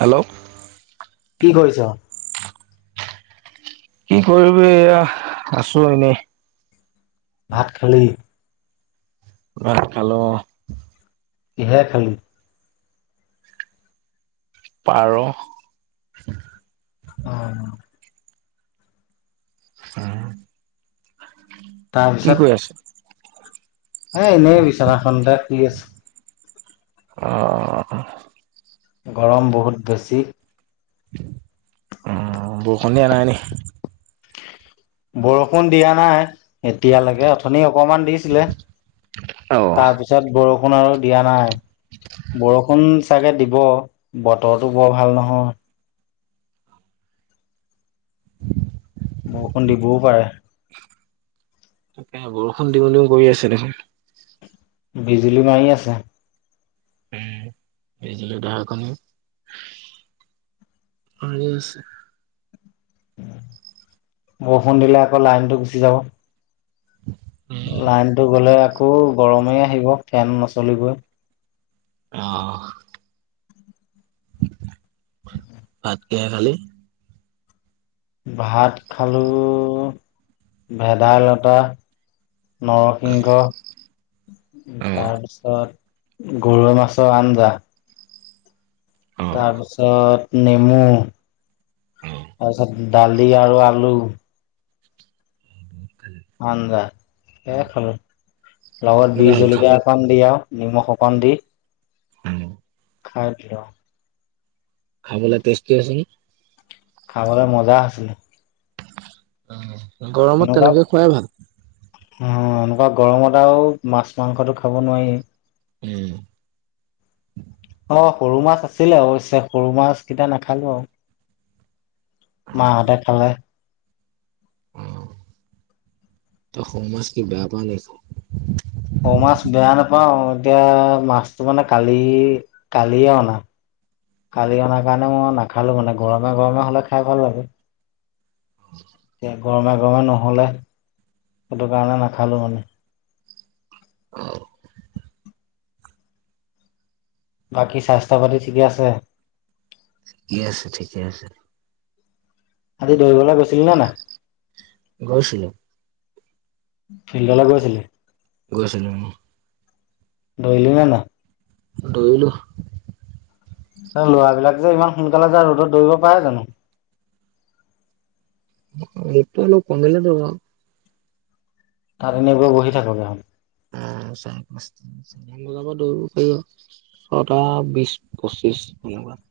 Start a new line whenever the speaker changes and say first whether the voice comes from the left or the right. right: Hello
left: কি কৰিছা?
right: কি কৰিবি এইয়া আছো এনেই।
left: ভাত খালি?
right: ভাত খালো অ'।
left: কিহেৰে খালি?
right: পা'ৰ।
left: অ'।
right: উম
left: তাৰপিছত? এ এনেই বিচনাখনতে শুই আছো।
right: অ
left: গৰম বহুত বেছি।
right: অ' বৰষুণ দিয়া নাই নি?
left: বৰষুণ দিয়া নাই। এতিয়ালৈকে অথনি অকমান দিছিলে।
right: অ
left: তাৰপিছত বৰ ষুণ আৰু দিয়া নাই। বৰষুণ চাগে দিব বতৰটো বৰ ভাল নহয়। বৰষুণ দিবও পাৰে।
right: তাকে বৰষুণ দিওঁ দিওঁ কৰি আছে দেখোন।
left: বিজুলী মাৰি আছে।
right: উম, বিজুলী-ঢেৰেকণী মাৰি আছে।
left: বৰষুণ দিলে আকৌ লাইনটো গুচি যাব। লাইনটো গ'লে আকৌ গৰমেই আহিব ফেন নচলিবই
right: অ'। ভাত কিহেৰে খালি?
left: ভাত খালো ভেদাইলতা। নৰসিংহ
right: অ
left: তাৰপিছত গৰৈ মাছৰ আঞ্জা।
right: অ
left: তাৰপিছত নেমু,
right: অ
left: তাৰপিছত দালি আৰু আলু। আঞ্জা সেয়ে খালো, লগত
right: কেনেকুৱা হ'ল খাব
left: বিজলকীয়া অকন। দি আৰু নিমখ অকণ দি।
right: [inaudible]
left: খাই দিলো।
right: খাবলে টেষ্টি আছে নে?
left: খাবলে মজা আছিলে।
right: অ' গৰমত
left: এনেকুৱা
right: তেনেকে খুৱাই ভাল।
left: অ' এনেকুৱা গৰমত আৰু মাছ মাংসটো খাব নোৱাৰিয়ে।
right: উম।
left: অ সৰু মাছ আছিলে অৱশ্যে, সৰু মাছ কেইটা নাখালো আও। মাহঁতে খালে।
right: অঁ, তই সৰু মাছ কি বেয়া পোৱা নে কি খাবলে?
left: সৰু মাছ বেয়া নাপাওঁ, এতিয়া মাছটো মানে কালি কালিয়ে অনা। কালি অনাৰ কাৰণে মই নাখালোঁ মানে, গৰমে গৰমে হ'লে খাই ভাল লাগে।
right: [inaudible]
left: এতিয়া গৰমে গৰমে নহ'লে সেইটো কাৰণে নাখালোঁ মানে।
right: [inaudible]
left: বাকী স্বাস্থ্য পাতি ঠিকে আছে।
right: ঠিকে আছে ঠিকে আছে।
left: আজি দৌৰিবলৈ গৈছিলি নে নাই?
right: গৈছিলো।
left: ফিল্ডলৈ গৈছিলি?
right: গৈছিলো উমঃ।
left: দৌৰিলে নে নাই?
right: দৌৰিলো।
left: এই ল'ৰাবিলাক যে ইমান সোনকালে যায় ৰ'দত দৌৰিব পাৰে জানো।
right: ৰ'দটো অলপ কমিলে দৌৰো আৰু।
left: তাত এনে গৈ বহি থাকগে আও।
right: অঁ, চাৰে পাঁচটাত। ছয়টামান বজাৰ পৰা দৌৰিব পাৰি আৰু ছটা বিশ পঁচিশ তেনেকুৱাত।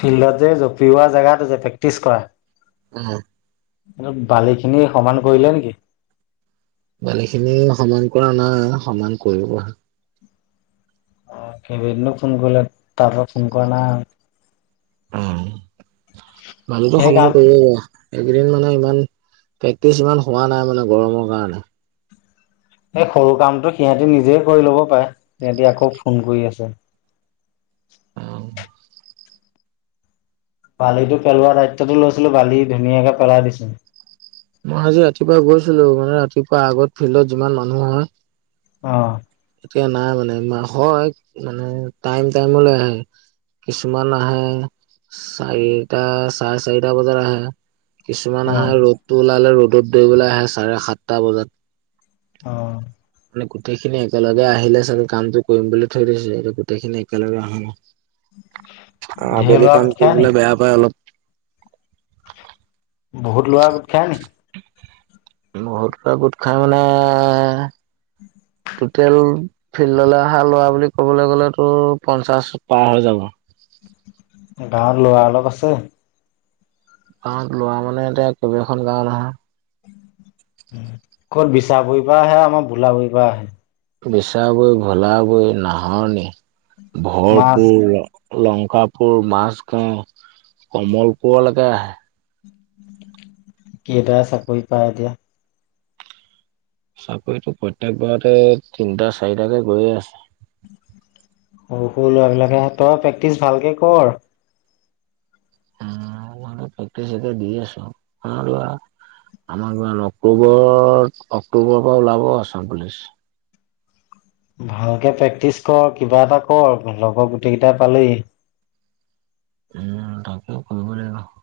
left: ফিল্ডত যে জঁপিওৱা জেগাটো যে প্ৰেক্টিচ কৰা।
right: উমহ।
left: সেইটো বালিখিনি সমান কৰিলে নেকি?
right: বালিখিনি সমান কৰা নাই, সমান কৰিবহে।
left: অ কেইদিননো ফোন কৰিলে, তাৰ পৰা ফোন কৰা নাই।
right: উম, বালিটো
left: সেই কাম
right: সমান কৰিব বাৰু। এইকেইদিন মানে ইমান প্ৰেক্টিচ ইমান হোৱা নাই মানে গৰমৰ কাৰণে।
left: এই সৰু কামটো সিহঁতি নিজে কৰি ল'ব পাৰে, সিহঁতি আকৌ ফোন কৰি আছে।
right: উম।
left: বালিটো পেলোৱা দায়িত্বটো লৈছিলো বালি ধুনীয়াকে পেলাই দিছিলো।
right: মই আজি ৰাতিপুৱা গৈছিলো, মানে ৰাতিপুৱা আগত ফিল্ডত যিমান মানুহ হয়।
left: অঁ।
right: এতিয়া নাই মানে, নহয় মানে টাইম টাইমলৈ আহে। কিছুমান আহে, চাৰিটা চাৰে চাৰিটা বজাত আহে। কিছুমান
left: অ
right: আহে ৰ'দটো ওলালে ৰ'দত দৌৰিবলৈ আহে চাৰে সাতটা বজাত।
left: অঁ।
right: মানে গোটেইখিনি একেলগে আহিলে কামটো কৰিম বুলি থৈ দিছোঁ, গোটেইখিনি একেলগে অহা নাই। অঁ
left: ঢেৰ
right: আবেলি
left: ল'ৰা গোট
right: কাম
left: খাই নি
right: কৰিবলে বেয়া পায় অলপ।
left: বহুত ল'ৰা গোট খায় নেকি?
right: বহুত কেইটা গোট খাই পেলাই
left: [inaudible]
right: টুটেল, ফিল্ডলৈ অহা ল'ৰা বুলি ক'বলৈ গ'লে তোৰ, পঞ্চাশ পাৰ হৈ যাব।
left: গাঁৱত ল'ৰা অলপ আছে।
right: গাঁৱত ল'ৰা মানে এতিয়া, কেইবাখন গাঁও নহয়।
left: ক'ত বিচাবুৰিৰ পৰা আহে, আমাৰ ভোলাবুৰিৰ পৰা আহে?
right: বিচা বৈ, ভোলা বৈ, নাহৰনি,
left: মাছ
right: ভৰপূৰ লংকাপুৰ, মাছ গাঁও, কমল পুৰলৈকে আহে।
left: কেইটাই চাকৰি পায় এতিয়া?
right: চাকৰিটো প্ৰত্যেক বাৰতে, তিনিটা, চাৰিটাকে গৈয়ে আছে।
left: সৰু সৰু ল'ৰাবিলাকেহে, তই প্ৰেক্টিচ ভালকে কৰ।
right: উম মইনো প্ৰেক্টিচ এতিয়া দি আছো আৰু আ। আমাৰ কিমান অক্টোবৰত অক্টোবৰৰ পৰা ওলাব আসাম পুলিচ।
left: ভালকে প্ৰেক্টিচ কৰ কিবা এটা কৰ, লগৰ গোটেই কেইটাই পালেই।
right: উম, তাকে কৰিব লাগিব।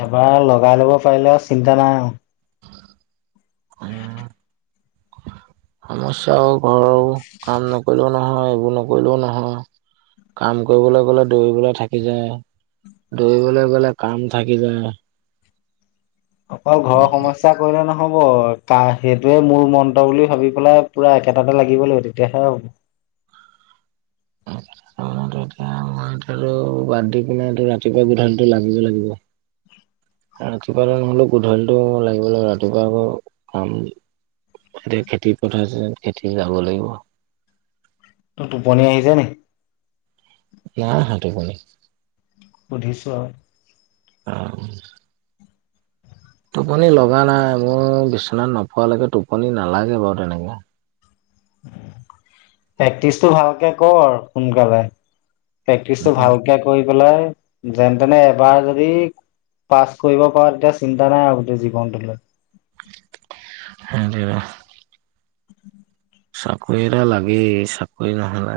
left: এবাৰ লগাই ল'ব পাৰিলে আৰু চিন্তা নাই আৰু।
right: উম সমস্যাও। ঘৰৰো কাম নকৰিলেও নহয়, এইবোৰ নকৰিলেও নহয়। কাম কৰিবলৈ গ'লে দৌৰিবলৈ থাকি যায়। দৌৰিবলৈ গ'লে, কাম থাকি যায়।
left: অকল ঘৰৰ সমস্যা। কৰিলে নহ'ব কা সেইটোৱে মোৰ মন্ত্ৰ বুলি ভাবি পেলাই, পুৰা একেটাতে লাগিব লাগিব তেতিয়াহে হ'ব। [inaudible]
right: কাম এতিয়াটো বাদ দি পিনে, ৰাতিপুৱা গধূলিটো লাগিব লাগিব। ৰাতিপুৱা নহ'লেও গধূলিটো লাগিব লাগিব, ৰাতিপুৱা আকৌ কাম। এতিয়া খেতি পথাৰ আছে, খেতি যাব লাগিব।
left: তোৰ টোপনি আহিছে নি?
right: নাই অহা টোপনি।
left: সুধিছো আৰু।
right: আও। টোপনি লগা নাই, মোৰ বিচনাত নপৰালৈকে টোপনি নালাগে বাৰু তেনেকে।
left: প্ৰেক্টিচটো ভালকে কৰ সোনকালে। প্ৰেক্টিচটো ভালকে কৰি পেলাই, যেন তেনে এবাৰ যদি। পাছ কৰিব পাৰ, তেতিয়া চিন্তা নাই আৰু গোটেই জীৱনটোলৈ।
right: সেইটোয়েটো। চাকৰি এটা লাগেই চাকৰি নহ'লে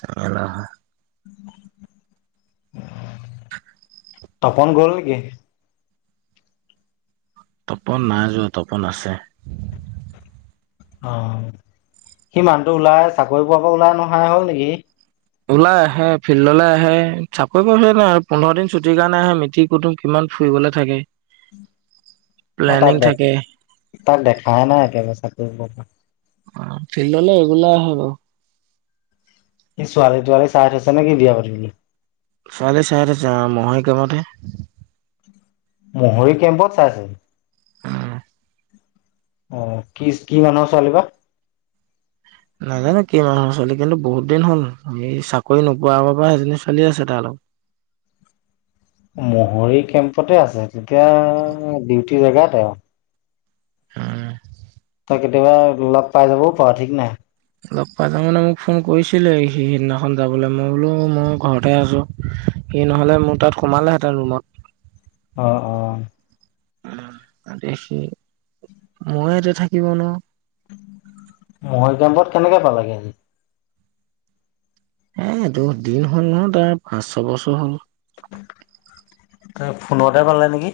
right: জেমেলা হয়।
left: উম। [unintelligible]
right: [inaudible]
left: তপন গ'ল নেকি?
right: তপন নাই যোৱা তপন আছে।
left: অ, সি মানুহটো ওলাই চাকৰি পোৱাৰ পৰা ওলাই নহাই হ'ল নেকি সি।
right: ওলাই আহে ফিল্ডলৈ আহে চাকৰি পোৱা পাছত নহয় পোন্ধৰ দিন ছুটিৰ কাৰণে আহে মিতিৰ কুটুম। কিমান ফুৰিবলৈ থাকে।
left: মই তাক
right: প্লেনিং
left: দে
right: থাকে
left: তাক দেখাই নাই, একেবাৰে চাকৰি পোৱাৰ পৰা।
right: অ ফিল্ডলে ৰেগুলাৰ আহে বাৰু।
left: এই ছোৱালী তোৱালী চাই থৈছ নে কি বিয়া পাতিবলে।
right: ছোৱালী চাই থৈছো অ, মহে কামতে
left: মহৰী কেম্পত চাইছে।
right: উম।
left: অ কি কি মানুহৰ ছোৱালী বা।
right: নাজানো কি মানুহৰ চোৱালী কিন্তু বহুত দিন হ'ল আমি চাকৰি নোপোৱাৰ পৰা সেইজনী চলি আছে তাৰ লগত।
left: মহৰি কেম্পতে আছে তেতিয়া ডিউটিৰ জেগাতে আৰু। তই কেতিয়াবা লগ পাই যাবও পাৰ ঠিক নাই।
right: লগ পাই যাম মানে মোক ফোন কৰিছিলে সি সেইদিনাখন যাবলৈ মই বোলো মই ঘৰতে আছোঁ। সেই নহ'লে মোৰ তাত সোমালেহেঁতেন ৰুমত।
left: অ অ।
right: অ তাতে সি মইয়ে ইয়াতে থাকিব নোৱাৰোঁ।
left: মহৰী কেম্পত কেনেকে পালাগে সি।
right: এ এইটো দিন হ'ল নহয় তাৰ পাঁচ ছয় বছৰ হ'ল।
left: তাৰ ফোনতে পালে নেকি?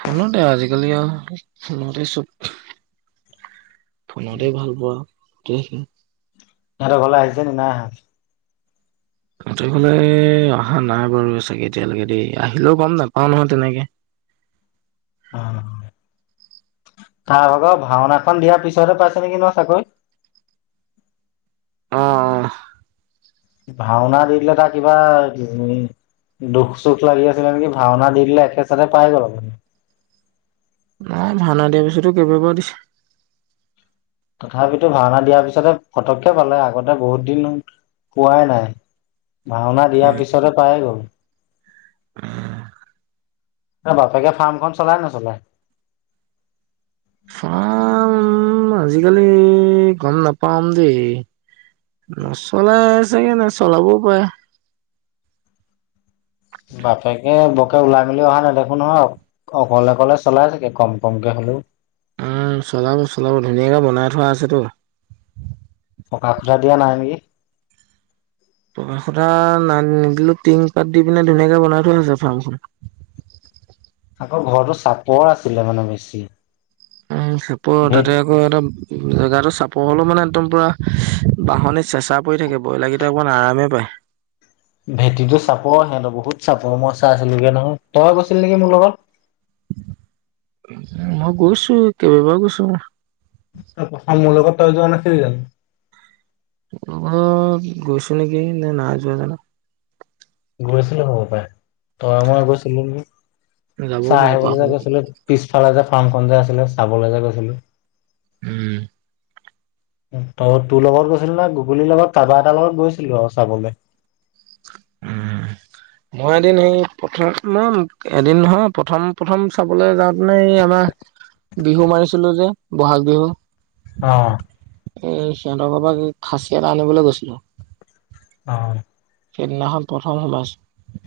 right: ফোনতে আজিকালি আৰু ফোনতে চব। ফোনতেই ভাল পোৱা গোটেইখিনি।
left: তাহাতৰ ঘৰলে আহিছে নেকি নাই অহা।
right: তাহাতৰ ফালে অহা নাই বাৰু চাগে এতিয়ালৈকে দেই আহিলেও গম নেপাও নহয় তেনেকে।
left: অ তাৰ আগৰ পৰা ভাওনাখন দিয়াৰ পিছতে পাইছে নেকি ন চাকৰি।
right: অ অ।
left: ভাওনা দি দিলে তাৰ কিবা। দুখ চুখ লাগি আছিলে নেকি ভাওনা দি দিলে একে চথে পাই গ'ল আৰু সি।
right: নাই ভাওনা দিয়া পিছতো কেইবা বাৰো দিছে।
left: তথাপিতো ভাওনা দিয়াৰ পিছতে ফটককে পালে আগতে বহুত দিন পোৱাই নাই। ভাওনা দিয়াৰ
right: উম,
left: পিছতে পাইয়ে গ'ল। তাৰ বাপেকে ফাৰ্মখন চলাই নে নচলায়।
right: ফাৰ্ম আজিকালি গম নাপাম দেই। নচলাই চাগে নে চলাবও পাৰে।
left: বাপেকে বকে ওলাই মেলি অহা নেদেখো নহয়ক। অকলে অকলে চলাই চাগে কম কমকৈ হ'লেও।
right: উম চলাব চলাব ধুনীয়াকে বনাই থোৱা আছেতো।
left: পকা কুঠা দিয়া নাই নেকি?
right: পকা খুটা নাই নিদিলোও টিং পাত দি পিনে ধুনীয়াকে বনাই থৈ দিছে ফাৰ্মখন।
left: আকৌ ঘৰতো চাপৰ আছিলে মানে বেছি।
right: উম চাপৰ
left: ভে
right: তাতে। আকৌ একদম জেগাটো চাপৰ হ'লেও মানে একদম পুৰা বাহনি চেচা পৰি থাকে। ব্ৰইলাৰকেইটা অকণমান আৰামে পায়।
left: ভেটিটো চাপৰ সিহঁতৰ বহুত চাপৰ মই চাইছিলোগে নহয় তই গৈছিলি নেকি মোৰ লগত।
right: উ মই গৈছোঁ কেইবাবাৰ গৈছোঁ।
left: তাৰ প্ৰথম মোৰ লগত তই যোৱা নাছিলি জানোঁ।
right: তাহাতৰ ঘৰত গৈছোঁ নেকি নে নাই যোৱা জানোঁ।
left: গৈছিলোঁ হব পাৰে তয় মই গৈছিলোঁ নেকী
right: যাবও
left: চাহ
right: পাৰো
left: আহিবলৈ যে
right: পাহৰো
left: গৈছিলোঁ। পিছফালে যে ফাৰ্মখন যে আছিলে চাবলৈ যে গৈছিলোঁ।
right: উম।
left: ত তোৰ লগত গৈছিলি না গুগুলিৰ লগত কাৰাবা এটাৰ লগত গৈছিলো আৰু চাবলৈ।
right: উম।
left: [unintelligible]
right: মই এদিন এই প্ৰথম ম এদিন নহয় প্ৰথম প্ৰথম চাবলৈ যাওঁতেনো এই আমাৰ। বিহু মাৰিছিলোঁ যে বহাগ বিহু।
left: অঁ।
right: এই সিহঁতৰ ঘৰৰ পৰা কি খাঁচী এটা আনিবলৈ গৈছিলোঁ।
left: অহ!
right: সেইদিনাখন প্ৰথম সোমাইছোঁ।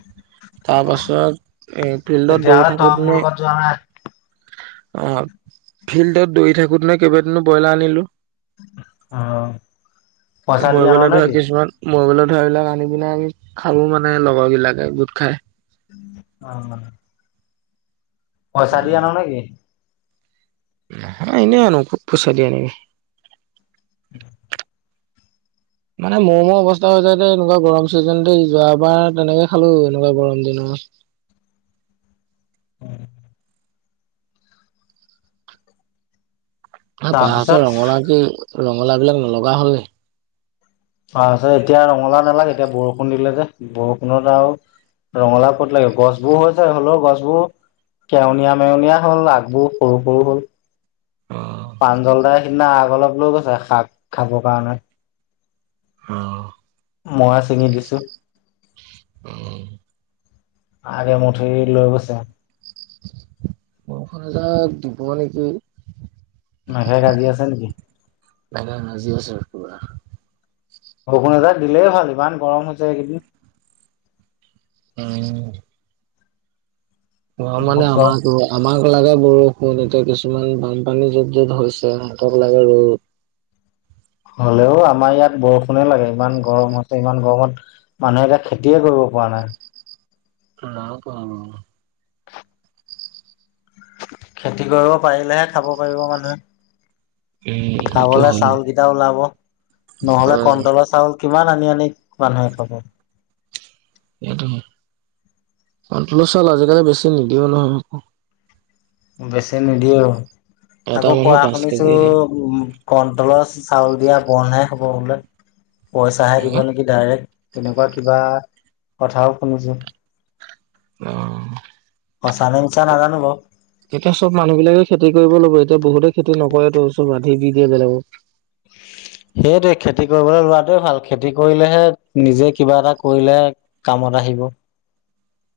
right: তাৰ পাছত এই ফিল্ডত
left: তেতিয়াহ'লে
right: দৌৰি
left: তই
right: থাকোঁতে
left: মোৰ
right: মানে
left: লগত যোৱা নাই
right: অ‍ঁ! ফিল্ডত দৌৰি থাকোঁতে মানে কেইবাদিনো ব্ৰইলাৰ আনিলোঁ।
left: অ পইচা দি
right: মই
left: আন
right: বোলো
left: নে
right: ধৰা
left: কি?
right: কিছুমান মই বোলো ধৰি লওঁক আনি পিনে আমি খালোঁ মানে লগৰ বিলাকে গোট খাই।
left: অঁ! পইচা দি আন নে কি?
right: নহয় এনেই আনো ক'ত পইচা দি আনিম।
left: [inaudible]
right: মানে মৰো-মৰো অৱস্থা হৈ যাই ত' এনেকুৱা গৰম চিজনতে এই যোৱাবাৰ তেনেকে খালো এনেকুৱা গৰম দিনত।
left: উম!
right: এই
left: তাৰপিছত
right: বাহঁতৰ ৰঙালাও কি ৰঙালাও বিলাক নলগা হ'ল নি?
left: তাৰপিছত এতিয়া ৰঙালাও নালাগে এতিয়া বৰষুণ দিলে যে বৰষুণত আৰু ৰঙালাও ক'ত লাগে গছবোৰ হৈছে হ'লেও গছবোৰ কেৱনীয়া-মেওনীয়া হ'ল আগবোৰ সৰু-সৰু হ'ল।
right: অ
left: প্ৰাঞ্জল দাই সিদিনা আগ অলপ লৈ গৈছে শাক খাবৰ কাৰণে।
right: অঁ!
left: মইয়ে চিঙি দিছোঁ।
right: উম!
left: আৰু এমুঠি লৈ গৈছে।
right: বৰষুণ এজাক দিব নেকি?
left: মেঘে গাজি আছে নেকি?
right: মেঘে গাজি আছে পুৰা।
left: বৰষুণ এজাক দিলেই ভাল ইমান গৰম হৈছে এইকেইদিন।
right: উম! গৰম মানে
left: বহুত গৰম
right: আমাৰ [unintelligible] আমাক লাগে বৰষুণ, এতিয়া কিছুমান বানপানী য'ত-য'ত হৈছে সিহঁতক লাগে ৰ'দ।
left: হ'লেও আমাৰ ইয়াত বৰষুণে লাগে। ইমান গৰম হৈছে ইমান গৰমত মানুহে এতিয়া খেতিয়েই কৰিব পৰা নাই।
right: নাই পোৱা অঁ।
left: খেতি কৰিব পাৰিলেহে খাব পাৰিব মানুহে।
right: উম সেইটো
left: খাবলে
right: হয়।
left: চাউল কেইটা ওলাব, নহ'লে কন্টলৰ চাউল কিমান আনি-আনি মানুহে খাব।
right: সেইটোৱেই। কণ্টলৰ চাউল আজিকালি বেছি নিদিয়েও নহয় আকৌ।
left: বেছি নিদিয়েও
right: এটা
left: আকৌ
right: মানুহৰ
left: কোৱা
right: পাঁচ
left: শুনিছোঁ
right: কেজি দিয়ে।
left: উম কণ্টলৰ চাউল দিয়া বন্ধহে হ'ব বোলে। পইচাহে দিব নে কি ডাইৰেক্ট তেনেকুৱা কিবা কথাও শুনিছোঁ।
right: অঁ!
left: সঁচা নে মিছা নাজানো বাৰু।
right: এতিয়া চব মানুহ বিলাকে খেতি কৰিব ল'ব, এতিয়া বহুতে খেতি নকৰেতো চব আধি দি দিয়ে বেলেগক।
left: [inaudible] সেইটোৱেই খেতি কৰিবলৈ লোৱাটোৱেই ভাল। খেতি কৰিলেহে নিজে কিবা এটা কৰিলেহে কামত আহিব।